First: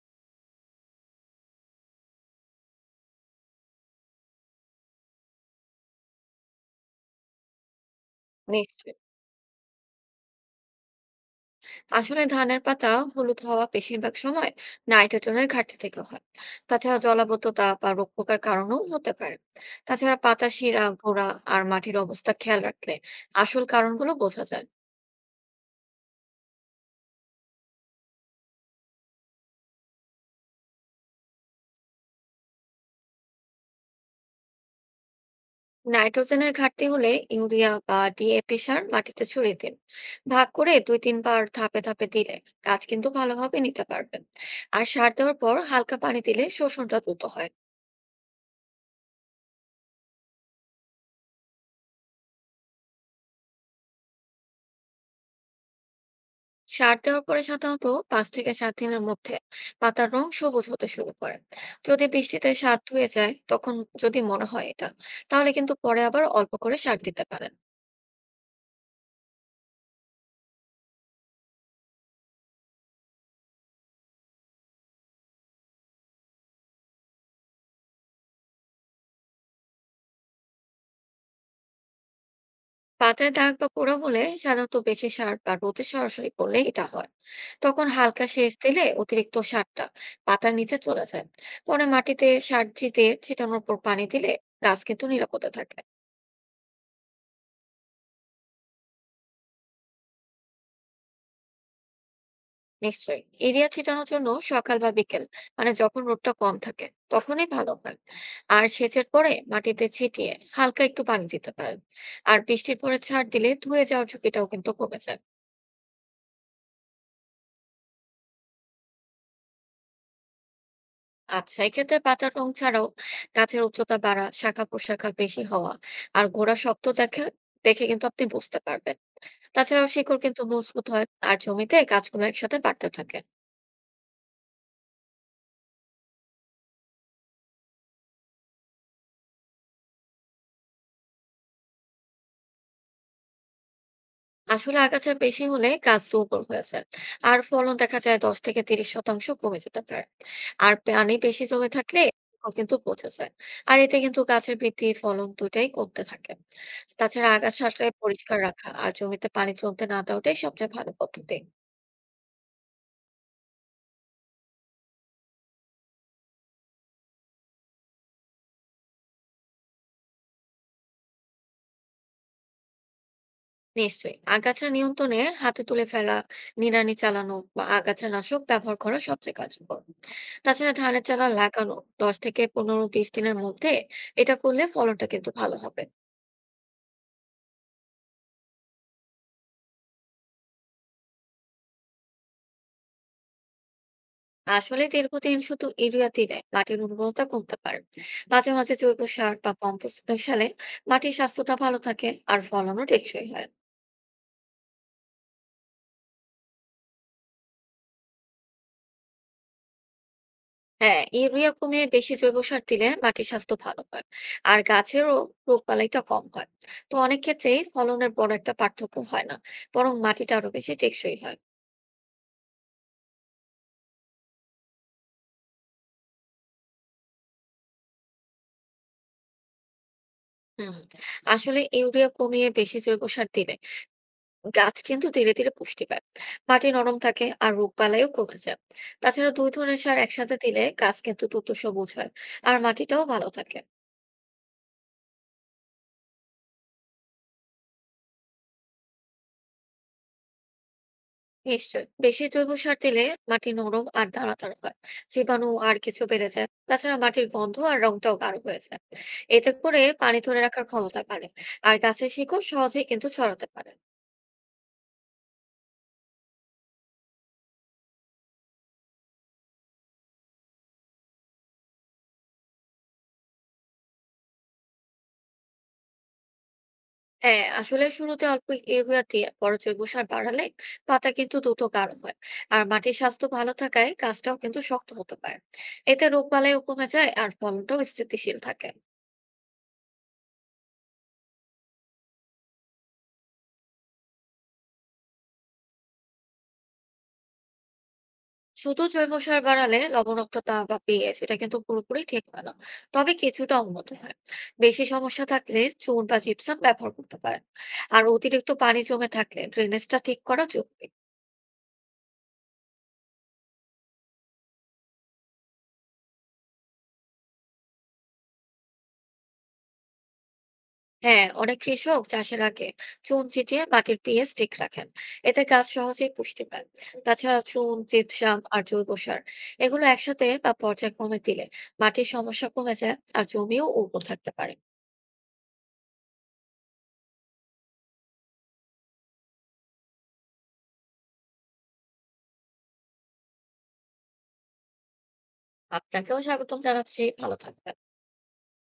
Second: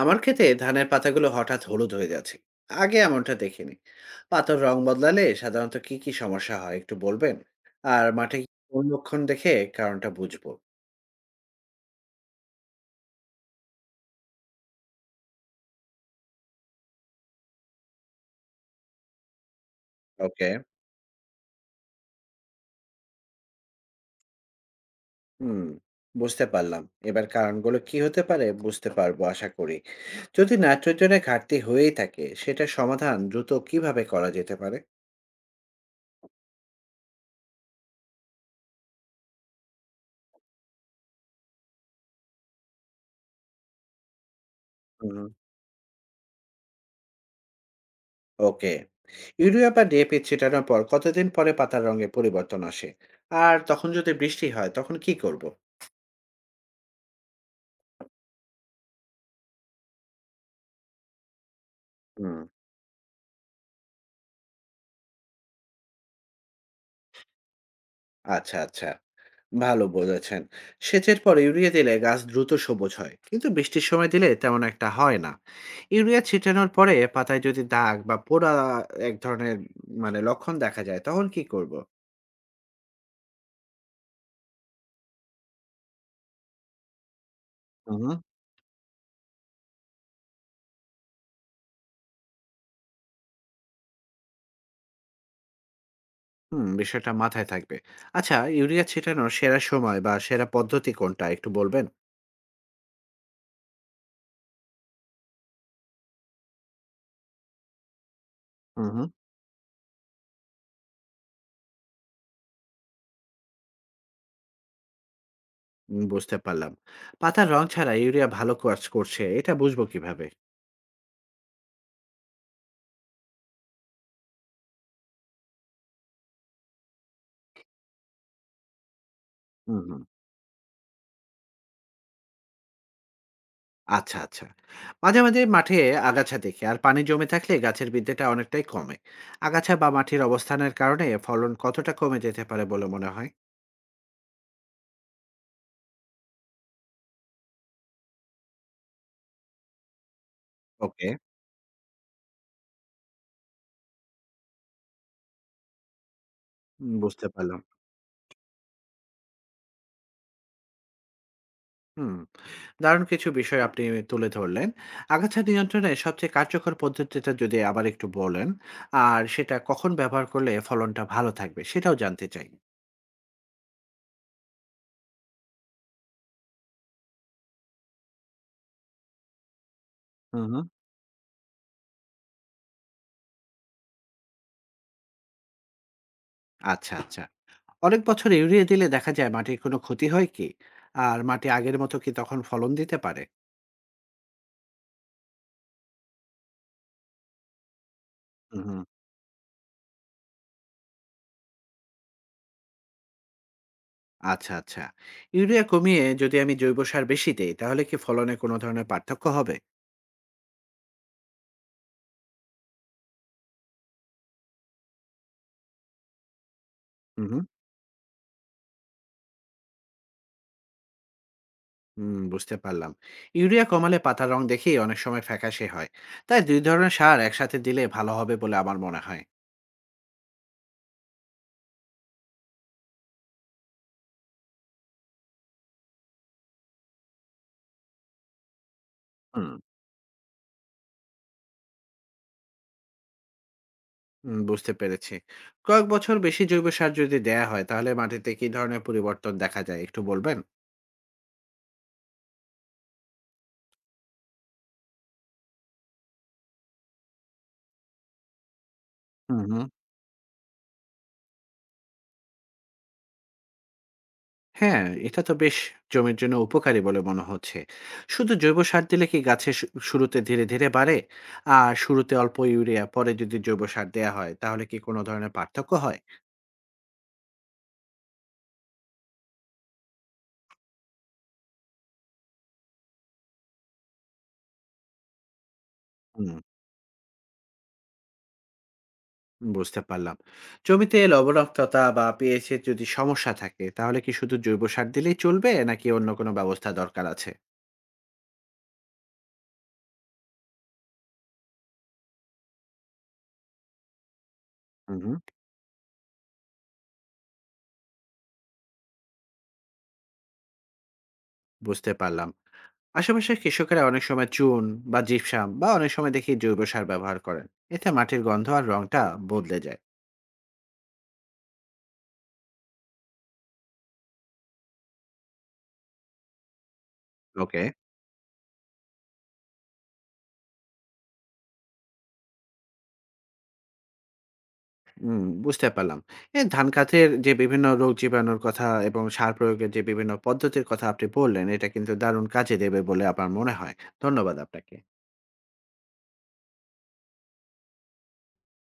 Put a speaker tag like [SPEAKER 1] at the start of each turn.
[SPEAKER 1] আমার ক্ষেতে ধানের পাতাগুলো হঠাৎ হলুদ হয়ে যাচ্ছে। আগে এমনটা দেখিনি। পাতার রং বদলালে সাধারণত কি কি সমস্যা হয় একটু বলবেন? আর মাঠে কি কোন
[SPEAKER 2] নিশ্চয়ই।
[SPEAKER 1] লক্ষণ দেখে কারণটা বুঝবো?
[SPEAKER 2] আসলে ধানের পাতা হলুদ হওয়া বেশিরভাগ সময় নাইট্রোজেনের ঘাটতি থেকে হয়। তাছাড়া জলাবদ্ধতা বা রোগ পোকার কারণেও হতে পারে। তাছাড়া পাতা,
[SPEAKER 1] ওকে।
[SPEAKER 2] শিরা, গোড়া আর মাটির অবস্থা খেয়াল রাখলে আসল কারণগুলো বোঝা যায়।
[SPEAKER 1] হুম, বুঝতে পারলাম। এবার কারণগুলো কি হতে পারে বুঝতে পারবো আশা করি। যদি নাইট্রোজেনের ঘাটতি হয়েই থাকে সেটা সমাধান দ্রুত কিভাবে করা যেতে পারে?
[SPEAKER 2] নাইট্রোজেনের ঘাটতি হলে ইউরিয়া বা ডিএপি সার মাটিতে ছড়িয়ে দিন। ভাগ করে দুই তিনবার ধাপে ধাপে দিলে গাছ কিন্তু ভালোভাবে নিতে পারবে। আর সার
[SPEAKER 1] হুম।
[SPEAKER 2] দেওয়ার পর হালকা পানি দিলে শোষণটা দ্রুত হয়।
[SPEAKER 1] ওকে। ইউরিয়া বা ডিএপি ছিটানোর পর কতদিন পরে পাতার রঙে পরিবর্তন আসে? আর তখন যদি বৃষ্টি হয় তখন কি করব?
[SPEAKER 2] সার দেওয়ার পরে সাধারণত 5 থেকে 7 দিনের মধ্যে পাতার রং সবুজ হতে শুরু করে। যদি
[SPEAKER 1] হুম।
[SPEAKER 2] বৃষ্টিতে সার ধুয়ে যায়, তখন যদি মনে হয় এটা, তাহলে কিন্তু পরে আবার অল্প করে সার দিতে পারেন।
[SPEAKER 1] আচ্ছা, আচ্ছা। ভালো বলেছেন। সেচের পর ইউরিয়া দিলে গাছ দ্রুত সবুজ হয়। কিন্তু বৃষ্টির সময় দিলে তেমন একটা হয় না। ইউরিয়া ছিটানোর পরে পাতায় যদি দাগ বা পোড়া এক ধরনের মানে লক্ষণ দেখা যায় তখন কি করব?
[SPEAKER 2] পাতায় দাগ বা পোড়া হলে সাধারণত বেশি সার বা রোদে সরাসরি পড়লে এটা হয়। তখন
[SPEAKER 1] হুম।
[SPEAKER 2] হালকা সেচ দিলে অতিরিক্ত সারটা পাতার নিচে চলে যায়। পরে মাটিতে সার ছিটিয়ে ছিটানোর পর পানি দিলে গাছ কিন্তু নিরাপদে থাকে।
[SPEAKER 1] হুম, বিষয়টা মাথায় থাকবে। আচ্ছা, ইউরিয়া ছিটানোর সেরা সময় বা সেরা পদ্ধতি কোনটা একটু বলবেন?
[SPEAKER 2] নিশ্চয়ই। এরিয়া ছিটানোর জন্য সকাল বা বিকেল, মানে যখন রোদটা কম থাকে তখনই ভালো হয়। আর
[SPEAKER 1] হুম,
[SPEAKER 2] সেচের
[SPEAKER 1] হুম।
[SPEAKER 2] পরে মাটিতে ছিটিয়ে হালকা একটু পানি দিতে পারেন। আর বৃষ্টির পরে ছাড় দিলে ধুয়ে যাওয়ার ঝুঁকিটাও কিন্তু কমে যায়।
[SPEAKER 1] বুঝতে পারলাম। পাতার রং ছাড়া ইউরিয়া ভালো কাজ করছে এটা বুঝবো কিভাবে?
[SPEAKER 2] আচ্ছা, এক্ষেত্রে পাতার রং ছাড়াও গাছের উচ্চতা বাড়া, শাখা প্রশাখা বেশি হওয়া আর গোড়া শক্ত দেখে দেখে কিন্তু আপনি বুঝতে পারবেন।
[SPEAKER 1] হুম,
[SPEAKER 2] তাছাড়াও
[SPEAKER 1] হুম।
[SPEAKER 2] শিকড় কিন্তু মজবুত হয় আর জমিতে গাছগুলো একসাথে বাড়তে থাকে।
[SPEAKER 1] আচ্ছা, আচ্ছা। মাঝে মাঝে মাঠে আগাছা দেখি, আর পানি জমে থাকলে গাছের বৃদ্ধিটা অনেকটাই কমে। আগাছা বা মাটির অবস্থানের কারণে ফলন কতটা কমে যেতে পারে বলে মনে হয়?
[SPEAKER 2] আসলে আগাছা বেশি হলে গাছ দুর্বল হয়ে যায় আর ফলন দেখা যায় 10 থেকে 30% কমে যেতে পারে। আর
[SPEAKER 1] ওকে।
[SPEAKER 2] পানি বেশি জমে থাকলে ও কিন্তু পচে যায় আর এতে কিন্তু গাছের বৃদ্ধি, ফলন দুটাই কমতে থাকে।
[SPEAKER 1] বুঝতে
[SPEAKER 2] তাছাড়া
[SPEAKER 1] পারলাম।
[SPEAKER 2] আগাছাটাকে পরিষ্কার রাখা আর জমিতে পানি জমতে না দেওয়াটাই সবচেয়ে ভালো পদ্ধতি।
[SPEAKER 1] হুম, দারুণ কিছু বিষয় আপনি তুলে ধরলেন। আগাছা নিয়ন্ত্রণে সবচেয়ে কার্যকর পদ্ধতিটা যদি আবার একটু বলেন, আর সেটা কখন ব্যবহার করলে ফলনটা ভালো থাকবে সেটাও জানতে চাই।
[SPEAKER 2] নিশ্চয়ই। আগাছা নিয়ন্ত্রণে হাতে তুলে ফেলা, নিড়ানি চালানো বা আগাছানাশক ব্যবহার করা সবচেয়ে কার্যকর।
[SPEAKER 1] হুম, হুম।
[SPEAKER 2] তাছাড়া ধানের চারা লাগানো 10 থেকে 15, 20 দিনের মধ্যে এটা করলে ফলনটা কিন্তু ভালো হবে।
[SPEAKER 1] আচ্ছা, আচ্ছা। অনেক বছর ইউরিয়া দিলে দেখা যায় মাটির কোনো ক্ষতি হয় কি? আর মাটি আগের মতো কি তখন ফলন দিতে পারে?
[SPEAKER 2] আসলে দীর্ঘদিন শুধু ইউরিয়া দিলে মাটির উর্বরতা কমতে পারে। মাঝে
[SPEAKER 1] হুম,
[SPEAKER 2] মাঝে
[SPEAKER 1] হুম।
[SPEAKER 2] জৈব সার বা কম্পোস্ট মেশালে মাটির স্বাস্থ্যটা ভালো থাকে আর ফলনও টেকসই হয়।
[SPEAKER 1] আচ্ছা, আচ্ছা। ইউরিয়া কমিয়ে যদি আমি জৈব সার বেশি দেই তাহলে কি ফলনে কোনো ধরনের পার্থক্য হবে?
[SPEAKER 2] হ্যাঁ, ইউরিয়া কমিয়ে বেশি জৈব সার দিলে মাটির স্বাস্থ্য ভালো হয় আর গাছেরও রোগবালাইটা কম হয়। তো অনেক
[SPEAKER 1] হু, হু।
[SPEAKER 2] ক্ষেত্রেই ফলনের বড় একটা পার্থক্য হয় না, বরং মাটিটা আরো বেশি টেকসই হয়।
[SPEAKER 1] হুম, বুঝতে পারলাম। ইউরিয়া কমালে পাতার রং দেখেই অনেক সময় ফ্যাকাশে হয়। তাই ২ ধরনের সার একসাথে দিলে ভালো হবে বলে আমার মনে হয়।
[SPEAKER 2] হুম। আসলে ইউরিয়া কমিয়ে বেশি জৈব সার দিলে গাছ কিন্তু ধীরে ধীরে পুষ্টি পায়। মাটি নরম থাকে আর রোগবালাইও কমে যায়। তাছাড়া দুই
[SPEAKER 1] হুম।
[SPEAKER 2] ধরনের সার একসাথে দিলে গাছ কিন্তু দ্রুত সবুজ হয় আর মাটিটাও ভালো থাকে।
[SPEAKER 1] হুম, বুঝতে পেরেছি। কয়েক বছর বেশি জৈব সার যদি দেয়া হয় তাহলে মাটিতে কি ধরনের পরিবর্তন দেখা যায় একটু বলবেন?
[SPEAKER 2] নিশ্চয়। বেশি জৈব সার দিলে মাটি নরম আর দানাদার হয়, জীবাণু আর কিছু বেড়ে যায়। তাছাড়া মাটির গন্ধ আর রংটাও গাঢ় হয়ে যায়।
[SPEAKER 1] হুম,
[SPEAKER 2] এতে
[SPEAKER 1] হুম।
[SPEAKER 2] করে পানি ধরে রাখার ক্ষমতা বাড়ে আর গাছের শিকড় সহজেই কিন্তু ছড়াতে পারে।
[SPEAKER 1] হ্যাঁ, এটা তো বেশ জমির জন্য উপকারী বলে মনে হচ্ছে। শুধু জৈব সার দিলে কি গাছে শুরুতে ধীরে ধীরে বাড়ে? আর শুরুতে অল্প ইউরিয়া, পরে যদি জৈব সার দেয়া হয়, তাহলে কি কোনো ধরনের পার্থক্য হয়?
[SPEAKER 2] হ্যাঁ, আসলে শুরুতে অল্প ইউরিয়া দিয়ে পরে জৈব সার বাড়ালে পাতা কিন্তু দ্রুত গাঢ় হয়। আর মাটির স্বাস্থ্য ভালো থাকায় গাছটাও কিন্তু শক্ত হতে পারে। এতে রোগ
[SPEAKER 1] হুম,
[SPEAKER 2] বালাইও কমে যায় আর ফলনটাও স্থিতিশীল থাকে।
[SPEAKER 1] বুঝতে পারলাম। জমিতে লবণাক্ততা বা pH এর যদি সমস্যা থাকে, তাহলে কি শুধু জৈব সার দিলেই চলবে, নাকি অন্য কোনো ব্যবস্থা দরকার আছে?
[SPEAKER 2] শুধু জৈব সার বাড়ালে লবণাক্ততা বা পিএইচ এটা কিন্তু পুরোপুরি ঠিক হয় না, তবে কিছুটা উন্নত হয়। বেশি
[SPEAKER 1] হুম, হুম,
[SPEAKER 2] সমস্যা থাকলে চুন বা জিপসাম ব্যবহার করতে পারেন। আর অতিরিক্ত পানি জমে থাকলে ড্রেনেজটা ঠিক করা জরুরি।
[SPEAKER 1] বুঝতে পারলাম। আশেপাশের কৃষকেরা অনেক সময় চুন বা জিপসাম বা অনেক সময় দেখি জৈব সার ব্যবহার করেন। এতে মাটির গন্ধ আর রংটা বদলে যায়।
[SPEAKER 2] হ্যাঁ, অনেক কৃষক চাষের আগে চুন ছিটিয়ে মাটির পিএইচ ঠিক রাখেন। এতে গাছ সহজেই পুষ্টি পায়। তাছাড়া
[SPEAKER 1] ওকে।
[SPEAKER 2] চুন, জিপসাম আর জৈব সার এগুলো একসাথে বা পর্যায়ক্রমে দিলে মাটির সমস্যা কমে যায় আর জমিও উর্বর থাকতে পারে।
[SPEAKER 1] হুম, বুঝতে পারলাম। এ ধান গাছের যে বিভিন্ন রোগ জীবাণুর কথা এবং সার প্রয়োগের যে বিভিন্ন পদ্ধতির কথা আপনি বললেন, এটা কিন্তু দারুণ কাজে দেবে বলে আমার মনে হয়। ধন্যবাদ আপনাকে।
[SPEAKER 2] আপনাকেও স্বাগতম জানাচ্ছি। ভালো থাকবেন।